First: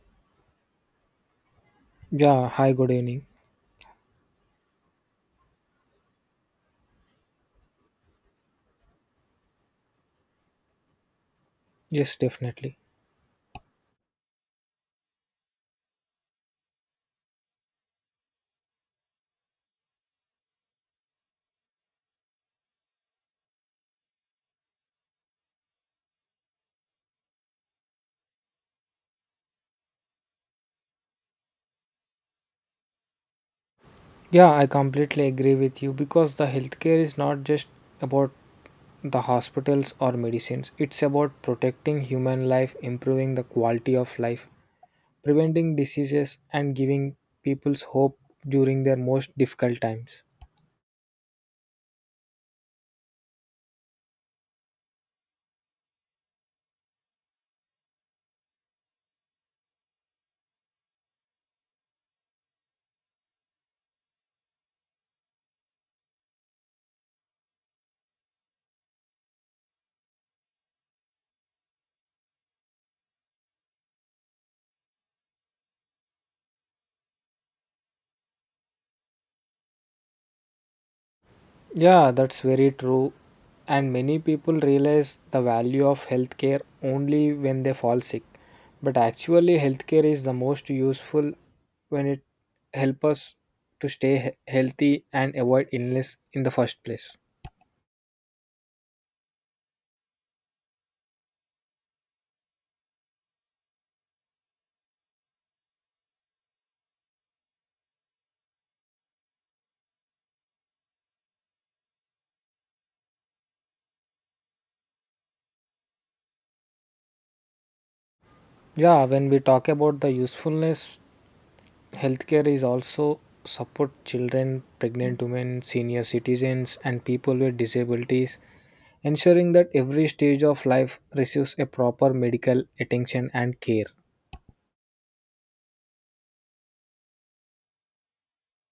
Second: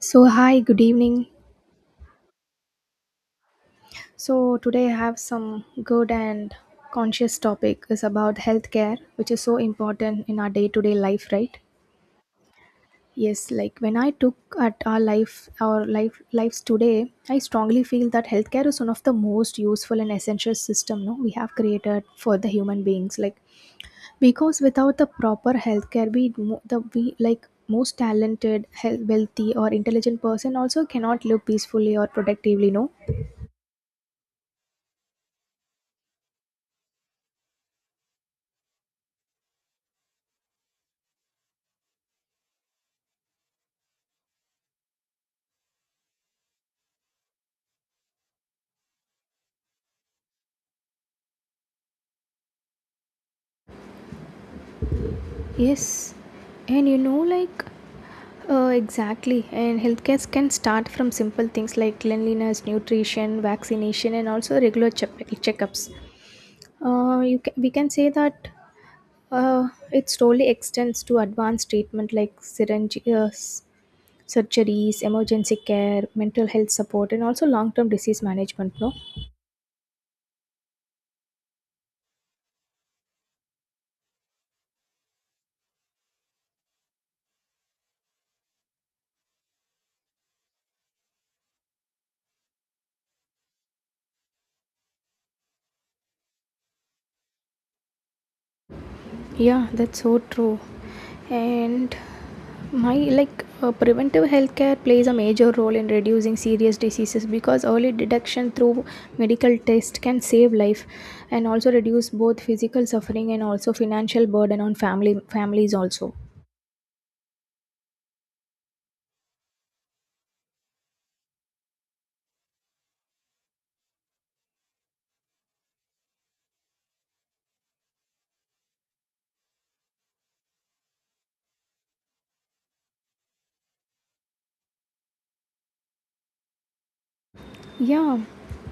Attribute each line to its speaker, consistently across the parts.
Speaker 1: So, hi, good evening.
Speaker 2: Yeah, hi, good evening.
Speaker 1: So, today I have some good and conscious topic is about healthcare, which is so important in our day-to-day life, right?
Speaker 2: Yes, definitely.
Speaker 1: Yes, like when I took at our life lives today, I strongly feel that healthcare is one of the most useful and essential system no we have created for the human beings. Like because without the proper healthcare, we mo- the we like most talented, health, wealthy, or intelligent person also cannot live peacefully or productively. No.
Speaker 2: Yeah, I completely agree with you because the healthcare is not just about the hospitals or medicines, it's about protecting human life, improving the quality of life, preventing diseases, and giving people's hope during their most difficult times.
Speaker 1: Yes, and you know, like, exactly. And healthcare can start from simple things like cleanliness, nutrition, vaccination, and also regular checkups. You ca We can say that it slowly extends to advanced treatment like syringe, surgeries, emergency care, mental health support, and also long term disease management. No.
Speaker 2: Yeah, that's very true. And many people realize the value of healthcare only when they fall sick. But actually, healthcare is the most useful when it helps us to stay healthy and avoid illness in the first place.
Speaker 1: Yeah, that's so true. And my like preventive healthcare plays a major role in reducing serious diseases because early detection through medical test can save life and also reduce both physical suffering and also financial burden on family families also.
Speaker 2: Yeah, when we talk about the usefulness, healthcare is also support children, pregnant women, senior citizens, and people with disabilities ensuring that every stage of life receives a proper medical attention and care.
Speaker 1: Yeah,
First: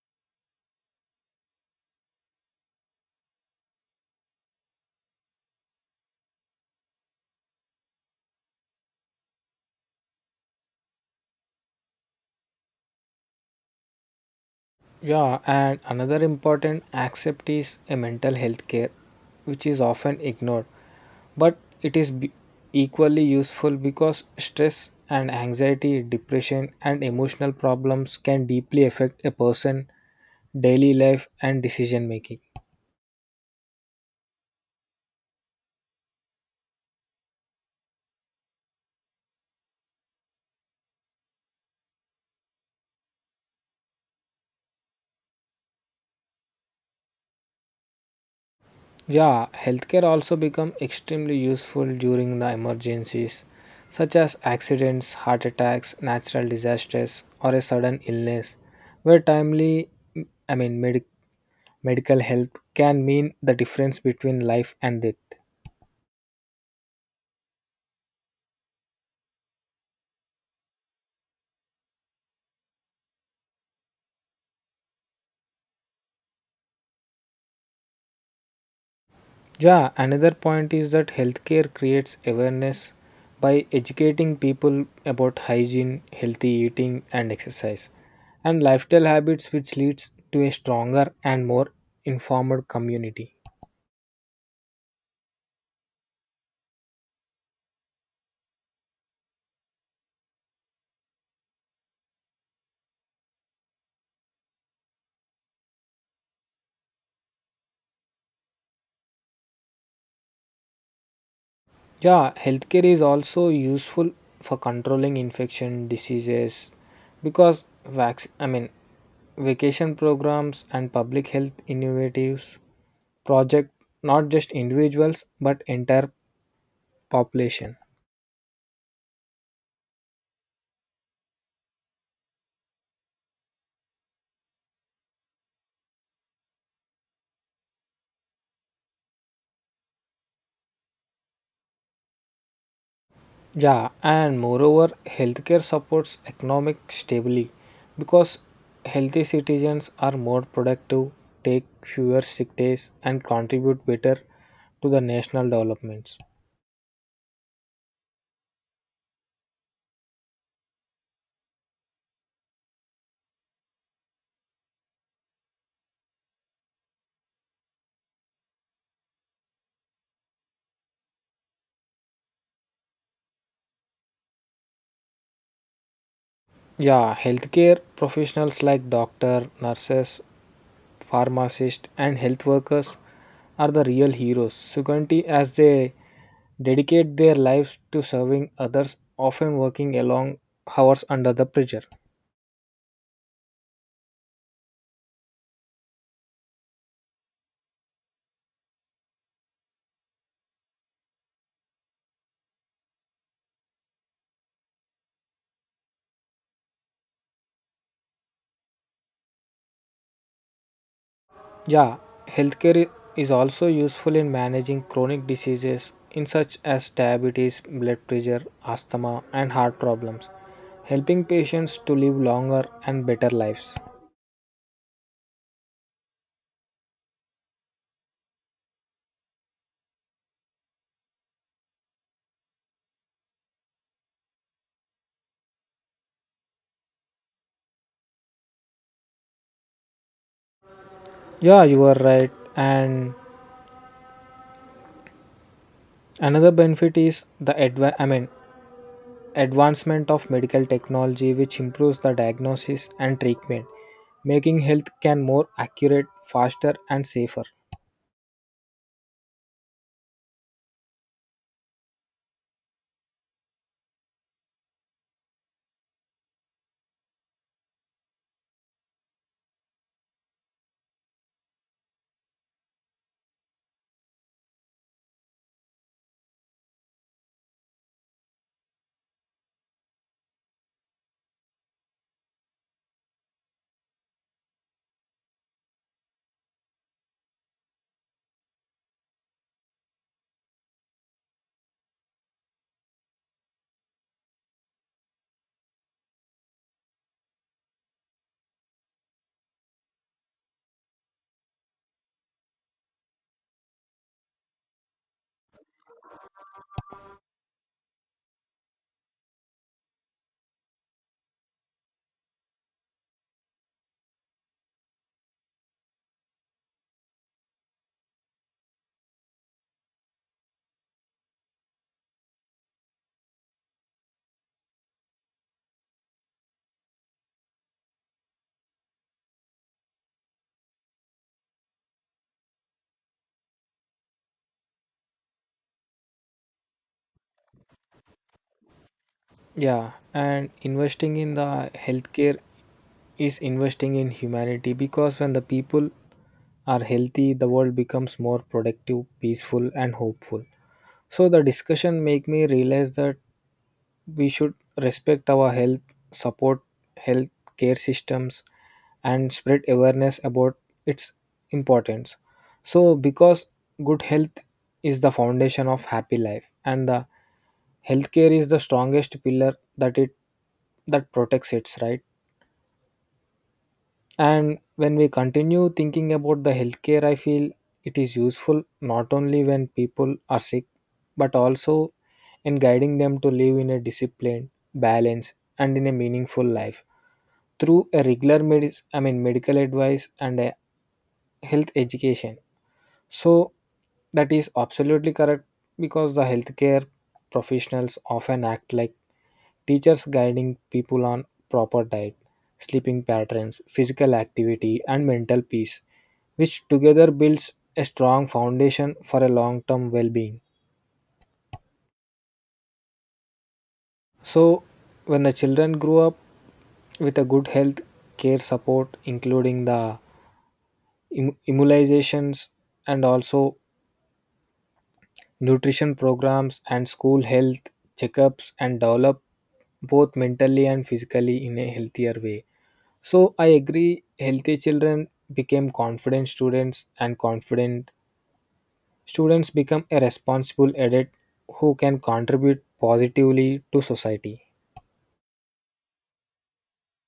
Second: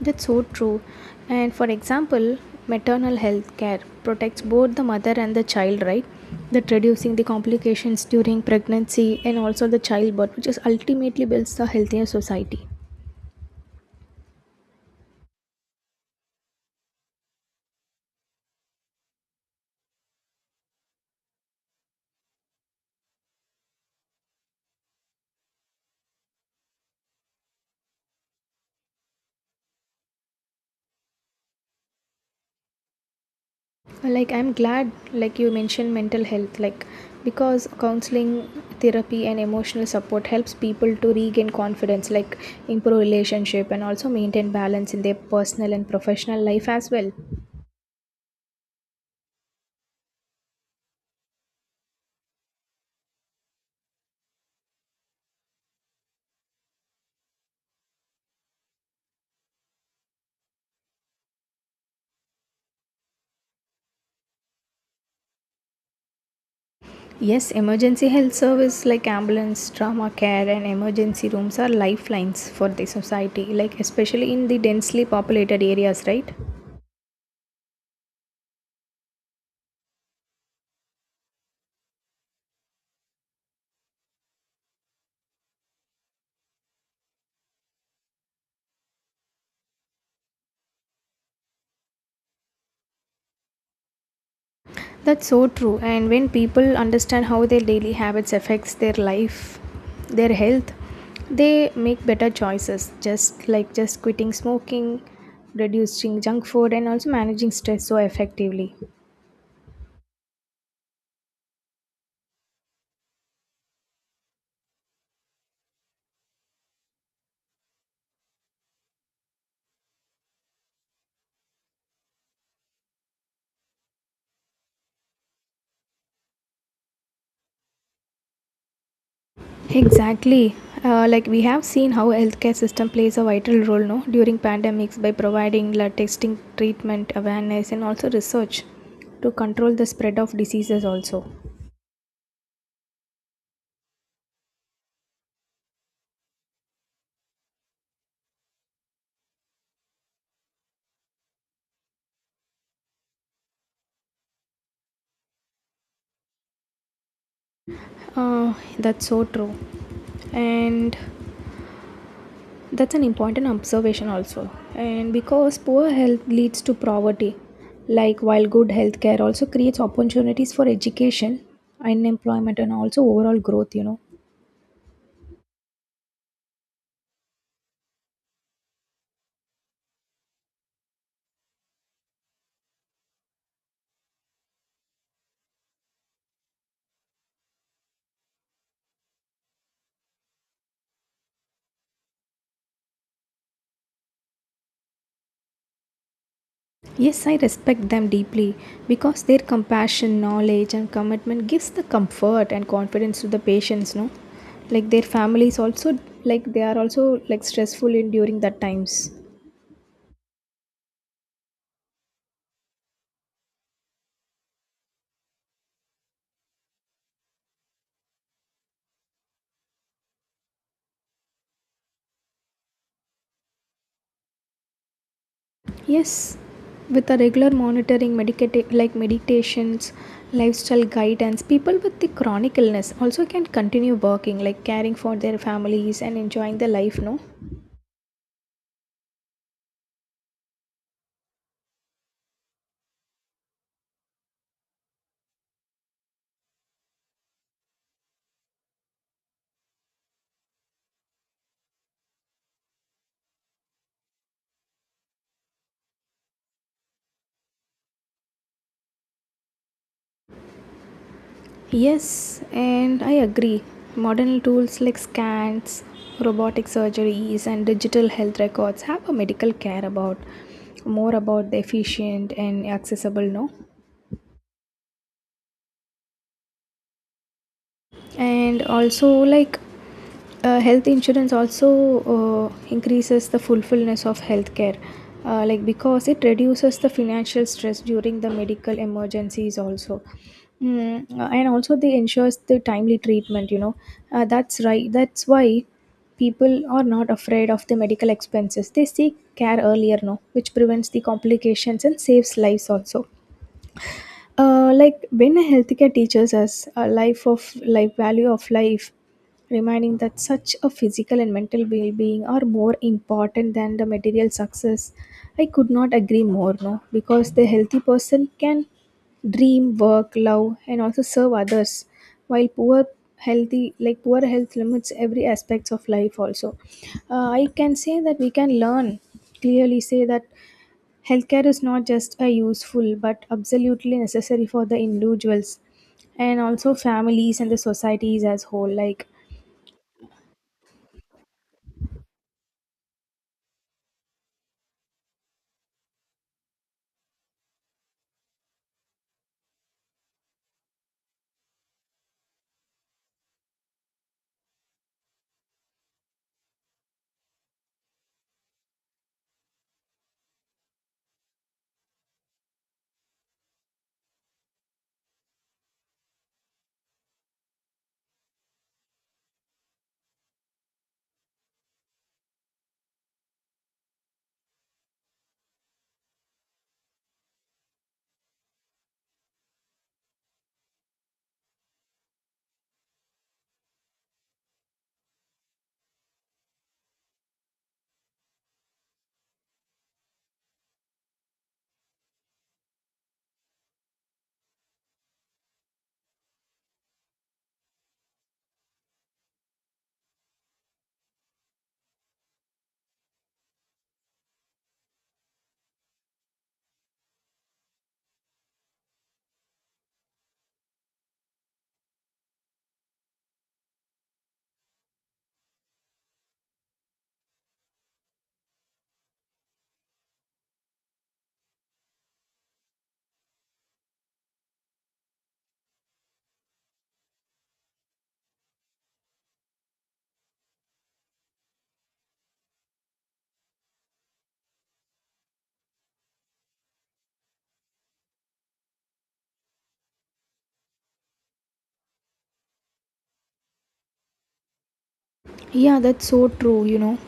Speaker 1: that's so true. And for example, maternal health care protects both the mother and the child, right? That reducing the complications during pregnancy and also the childbirth, which is ultimately builds the healthier society.
Speaker 2: Yeah, and another important aspect is a mental health care, which is often ignored, but it is be- equally useful because stress and anxiety, depression, and emotional problems can deeply affect a person's daily life and decision making.
Speaker 1: Like I'm glad, like you mentioned mental health, like because counseling, therapy, and emotional support helps people to regain confidence, like improve relationship and also maintain balance in their personal and professional life as well.
Speaker 2: Yeah, healthcare also become extremely useful during the emergencies such as accidents, heart attacks, natural disasters or a sudden illness where timely I mean medic medical help can mean the difference between life and death.
Speaker 1: Yes, emergency health service like ambulance, trauma care, and emergency rooms are lifelines for the society, like especially in the densely populated areas, right?
Speaker 2: Yeah, another point is that healthcare creates awareness by educating people about hygiene, healthy eating and exercise and lifestyle habits which leads to a stronger and more informed community.
Speaker 1: That's so true. And when people understand how their daily habits affects their life, their health, they make better choices, just like just quitting smoking, reducing junk food, and also managing stress so effectively.
Speaker 2: Yeah, healthcare is also useful for controlling infection diseases because vac- I mean vacation programs and public health innovatives project not just individuals but entire population.
Speaker 1: Exactly. Like we have seen how healthcare system plays a vital role no during pandemics by providing like, testing, treatment, awareness, and also research to control the spread of diseases. Also,
Speaker 2: Yeah, and moreover, healthcare supports economic stability because healthy citizens are more productive, take fewer sick days, and contribute better to the national developments.
Speaker 1: uh, that's so true, and that's an important observation also. And because poor health leads to poverty, like while good healthcare also creates opportunities for education, unemployment, and also overall growth.
Speaker 2: Yeah, healthcare professionals like doctor, nurses, pharmacists, and health workers are the real heroes. Suganti, as they dedicate their lives to serving others, often working along hours under the pressure.
Speaker 1: Yes, I respect them deeply because their compassion, knowledge, and commitment gives the comfort and confidence to the patients. No, like their families also like they are also like stressful in during that times.
Speaker 2: Yeah, healthcare i- is also useful in managing chronic diseases in such as diabetes, blood pressure, asthma, and heart problems, helping patients to live longer and better lives.
Speaker 1: Yes, with a regular monitoring, like meditations, lifestyle guidance, people with the chronic illness also can continue working, like caring for their families and enjoying the life. No.
Speaker 2: Yeah, you are right, and another benefit is the advancement of medical technology which improves the diagnosis and treatment, making health can more accurate, faster and safer.
Speaker 1: Yes, and I agree. Modern tools like scans, robotic surgeries, and digital health records have a medical care about more about the efficient and accessible, no? And also, like, health insurance also increases the fulfillment of healthcare like because it reduces the financial stress during the medical emergencies also. And also they ensures the timely treatment, you know. That's right, that's why people are not afraid of the medical expenses, they seek care earlier no, which prevents the complications and saves lives also. Like when a healthcare teaches us a life of life value of life, reminding that such a physical and mental well-being are more important than the material success, I could not agree more. No, because the healthy person can dream, work, love, and also serve others, while poor healthy like poor health limits every aspects of life also. Uh, i can say that we can learn clearly say that healthcare is not just a useful but absolutely necessary for the individuals and also families and the societies as whole. Like,
Speaker 2: Yeah, and investing in the healthcare is investing in humanity because when the people are healthy, the world becomes more productive, peaceful and hopeful. So the discussion make me realize that we should respect our health, support health care systems, and spread awareness about its importance. So, because good health is the foundation of happy life, and the healthcare is the strongest pillar that protects it, right? And when we continue thinking about the healthcare, I feel it is useful not only when people are sick, but also in guiding them to live in a disciplined, balanced, and in a meaningful life through a regular medical advice and a health education. So that is absolutely correct because the healthcare professionals often act like teachers guiding people on proper diet, sleeping patterns, physical activity and mental peace which together builds a strong foundation for a long-term well-being. So when the children grow up with a good health care support including the immunizations and also nutrition programs and school health checkups and develop both mentally and physically in a healthier way. So I agree, healthy children became confident students and confident students become a responsible adult who can contribute positively to society.
Speaker 1: yeah, that's so true, you know.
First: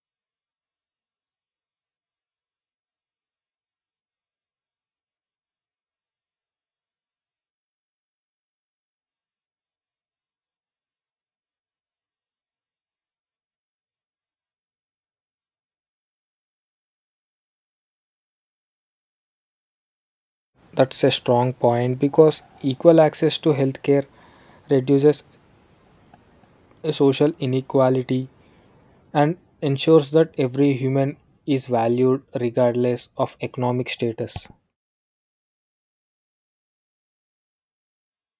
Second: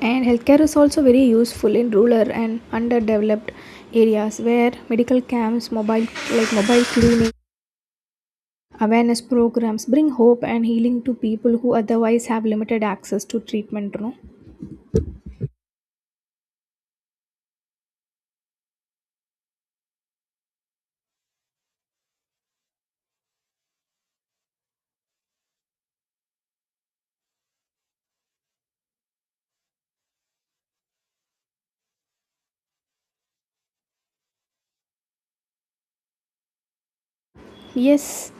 Speaker 1: And healthcare is also very useful in rural and underdeveloped areas where medical camps, mobile like mobile clinic, awareness programs bring hope and healing to people who otherwise have limited access to treatment, you know.
Speaker 2: That's a strong point because equal access to healthcare reduces social inequality and ensures that every human is valued regardless of economic status.
Speaker 1: Yes,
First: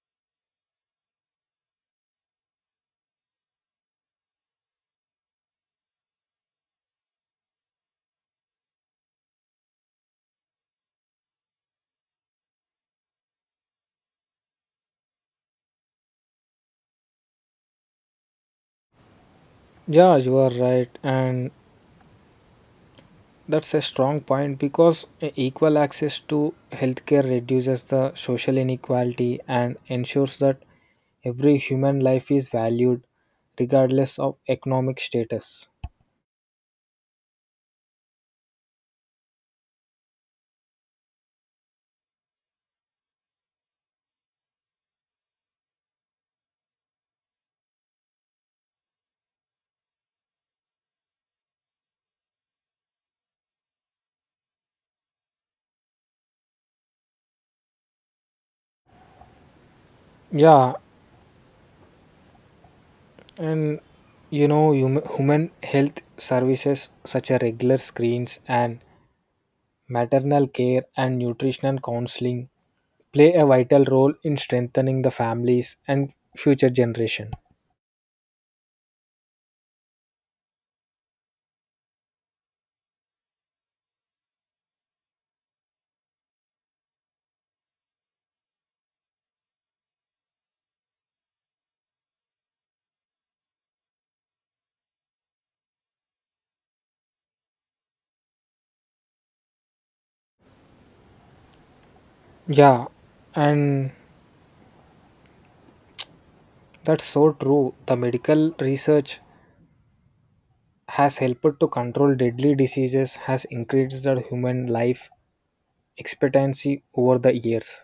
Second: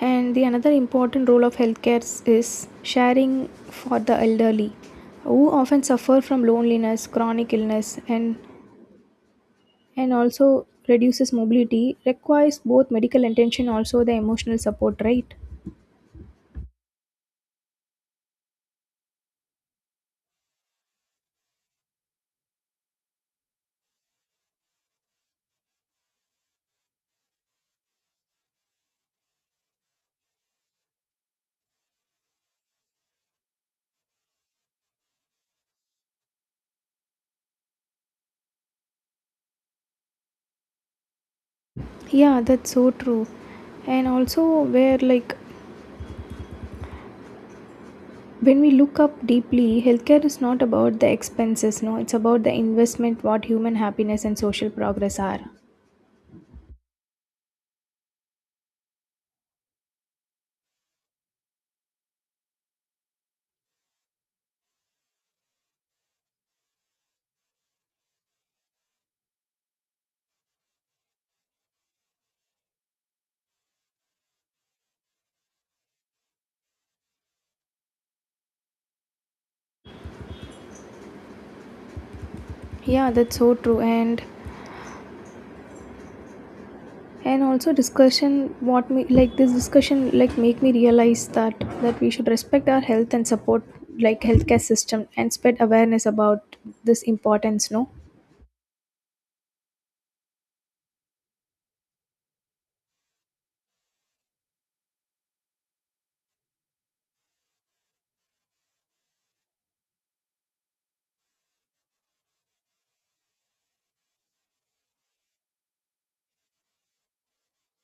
Speaker 1: and the another important role of healthcare is sharing for the elderly who often suffer from loneliness, chronic illness and also reduces mobility requires both medical attention also the emotional support, right?
Speaker 2: Yeah, you are right, and that's a strong point because equal access to healthcare reduces the social inequality and ensures that every human life is valued regardless of economic status.
Speaker 1: Yeah, that's so true. And also where like when we look up deeply, healthcare is not about the expenses, no, it's about the investment what human happiness and social progress are.
Speaker 2: Yeah, and you know, human health services such as regular screens and maternal care and nutritional counseling play a vital role in strengthening the families and future generation.
Speaker 1: Yeah, that's so true. And also discussion what me like this discussion like make me realize that that we should respect our health and support like healthcare system and spread awareness about this importance no.
Speaker 2: Yeah, and that's so true, the medical research has helped to control deadly diseases, has increased the human life expectancy over the years.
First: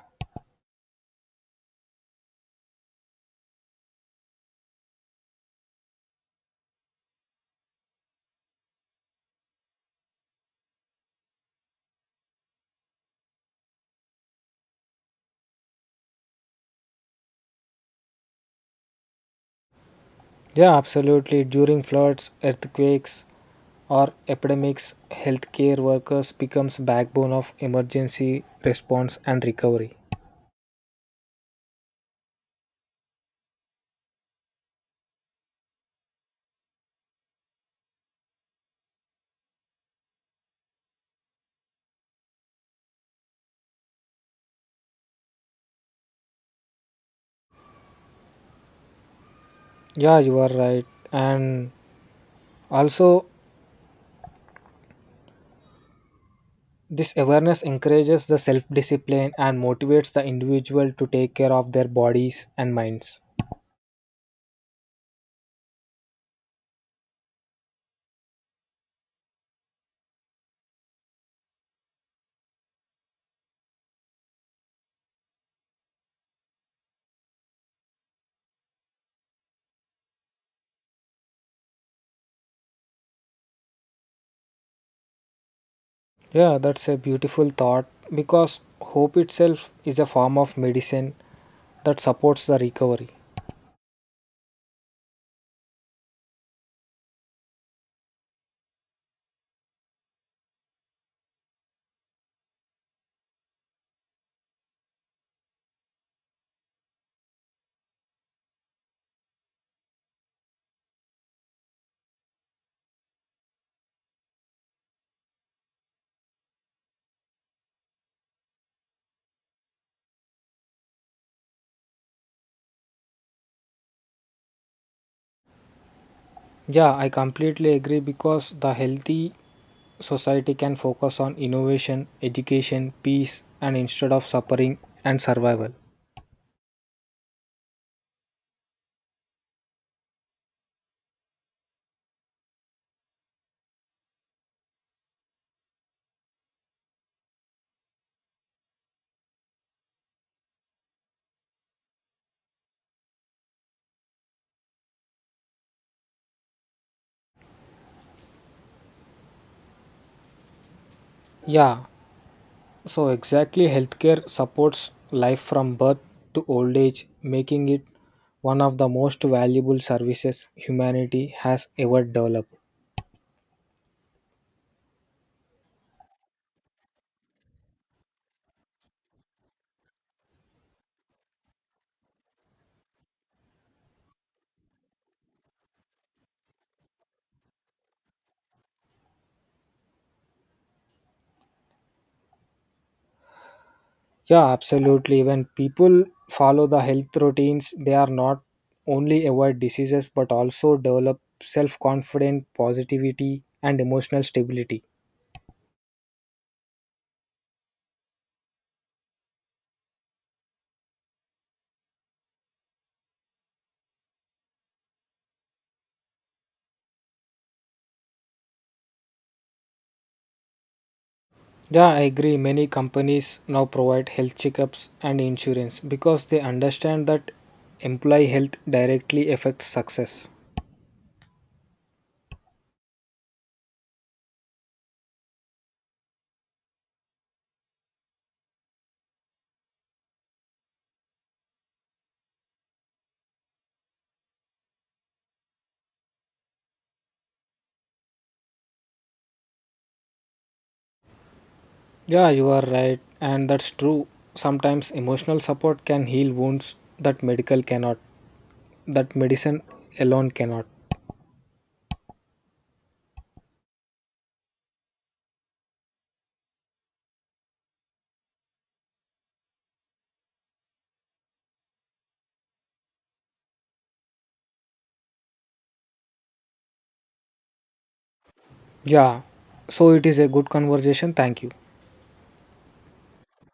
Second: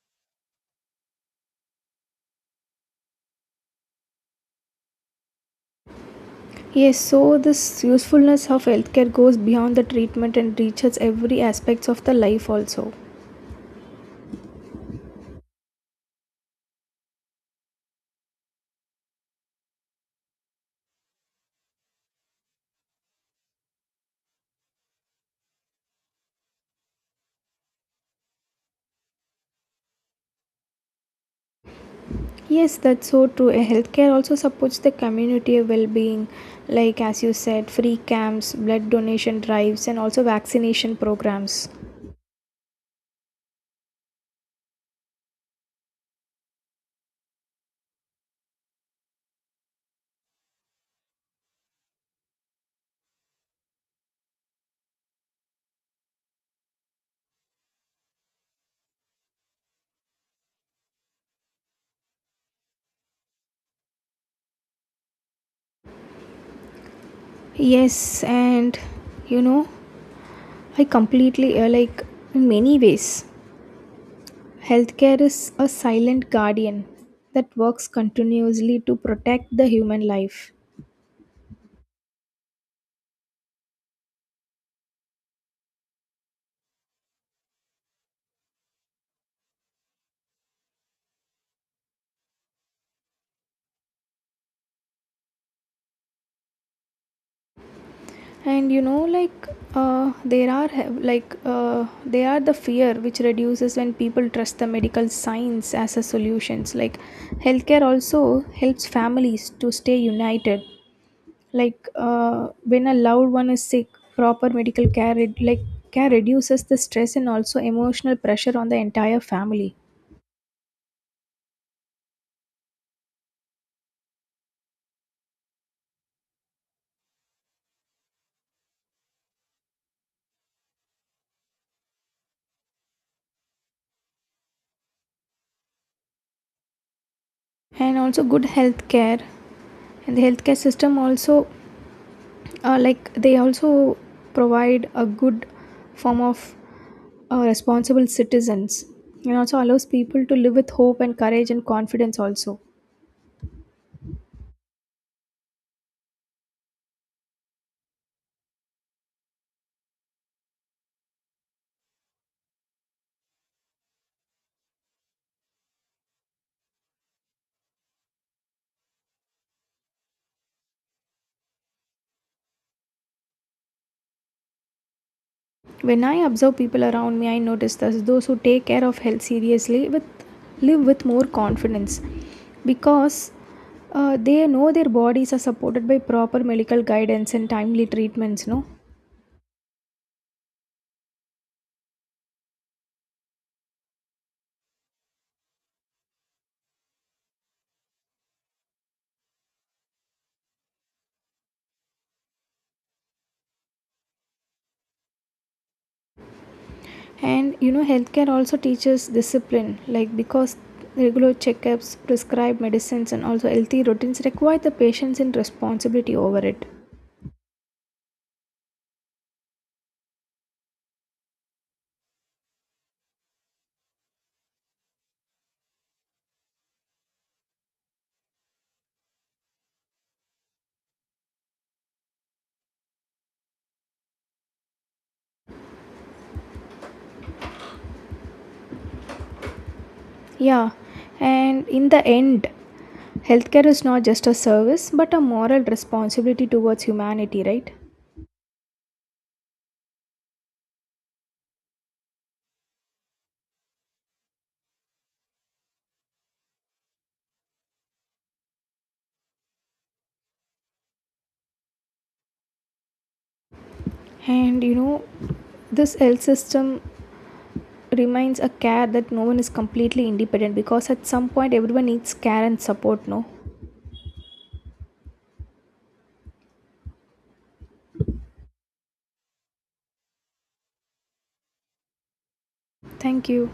Speaker 1: Yes, so this usefulness of healthcare goes beyond the treatment and reaches every aspects of the life also.
Speaker 2: Yeah, absolutely, during floods, earthquakes or epidemics healthcare workers becomes backbone of emergency response and recovery.
Speaker 1: Yes, that's so true. A healthcare also supports the community well-being, like as you said, free camps, blood donation drives, and also vaccination programs.
Speaker 2: Yeah, you are right, and also this awareness encourages the self discipline and motivates the individual to take care of their bodies and minds.
Speaker 1: Yes, and you know, I completely like in many ways. Healthcare is a silent guardian that works continuously to protect the human life.
Speaker 2: Yeah, that's a beautiful thought because hope itself is a form of medicine that supports the recovery.
Speaker 1: And you know, like there are the fear which reduces when people trust the medical science as a solutions. Like healthcare also helps families to stay united. When a loved one is sick, proper medical care re- like care reduces the stress and also emotional pressure on the entire family
Speaker 2: Yeah, I completely agree because the healthy society can focus on innovation, education, peace, and instead of suffering and survival.
Speaker 1: and also good health care and the healthcare system also like they also provide a good form of responsible citizens and also allows people to live with hope and courage and confidence also.
Speaker 2: Yeah, so, exactly, healthcare supports life from birth to old age, making it one of the most valuable services humanity has ever developed.
Speaker 1: When I observe people around me I notice that those who take care of health seriously with live with more confidence because they know their bodies are supported by proper medical guidance and timely treatments no.
Speaker 2: Yeah, absolutely. When people follow the health routines, they are not only avoid diseases but also develop self confidence, positivity, and emotional stability.
Speaker 1: And you know, healthcare also teaches discipline, like because regular checkups, prescribed medicines, and also healthy routines require the patience and responsibility over it.
Speaker 2: Yeah, I agree. Many companies now provide health checkups and insurance because they understand that employee health directly affects success.
Speaker 1: Yeah, and in the end, healthcare is not just a service but a moral responsibility towards humanity, right?
Speaker 2: Yeah, you are right, and that's true. Sometimes emotional support can heal wounds that medical cannot, that medicine alone cannot.
Speaker 1: And you know, this health system remains a care that no one is completely independent because at some point everyone needs care and support, no?
Speaker 2: Yeah, so it is a good conversation. Thank you.
Speaker 1: Thank you.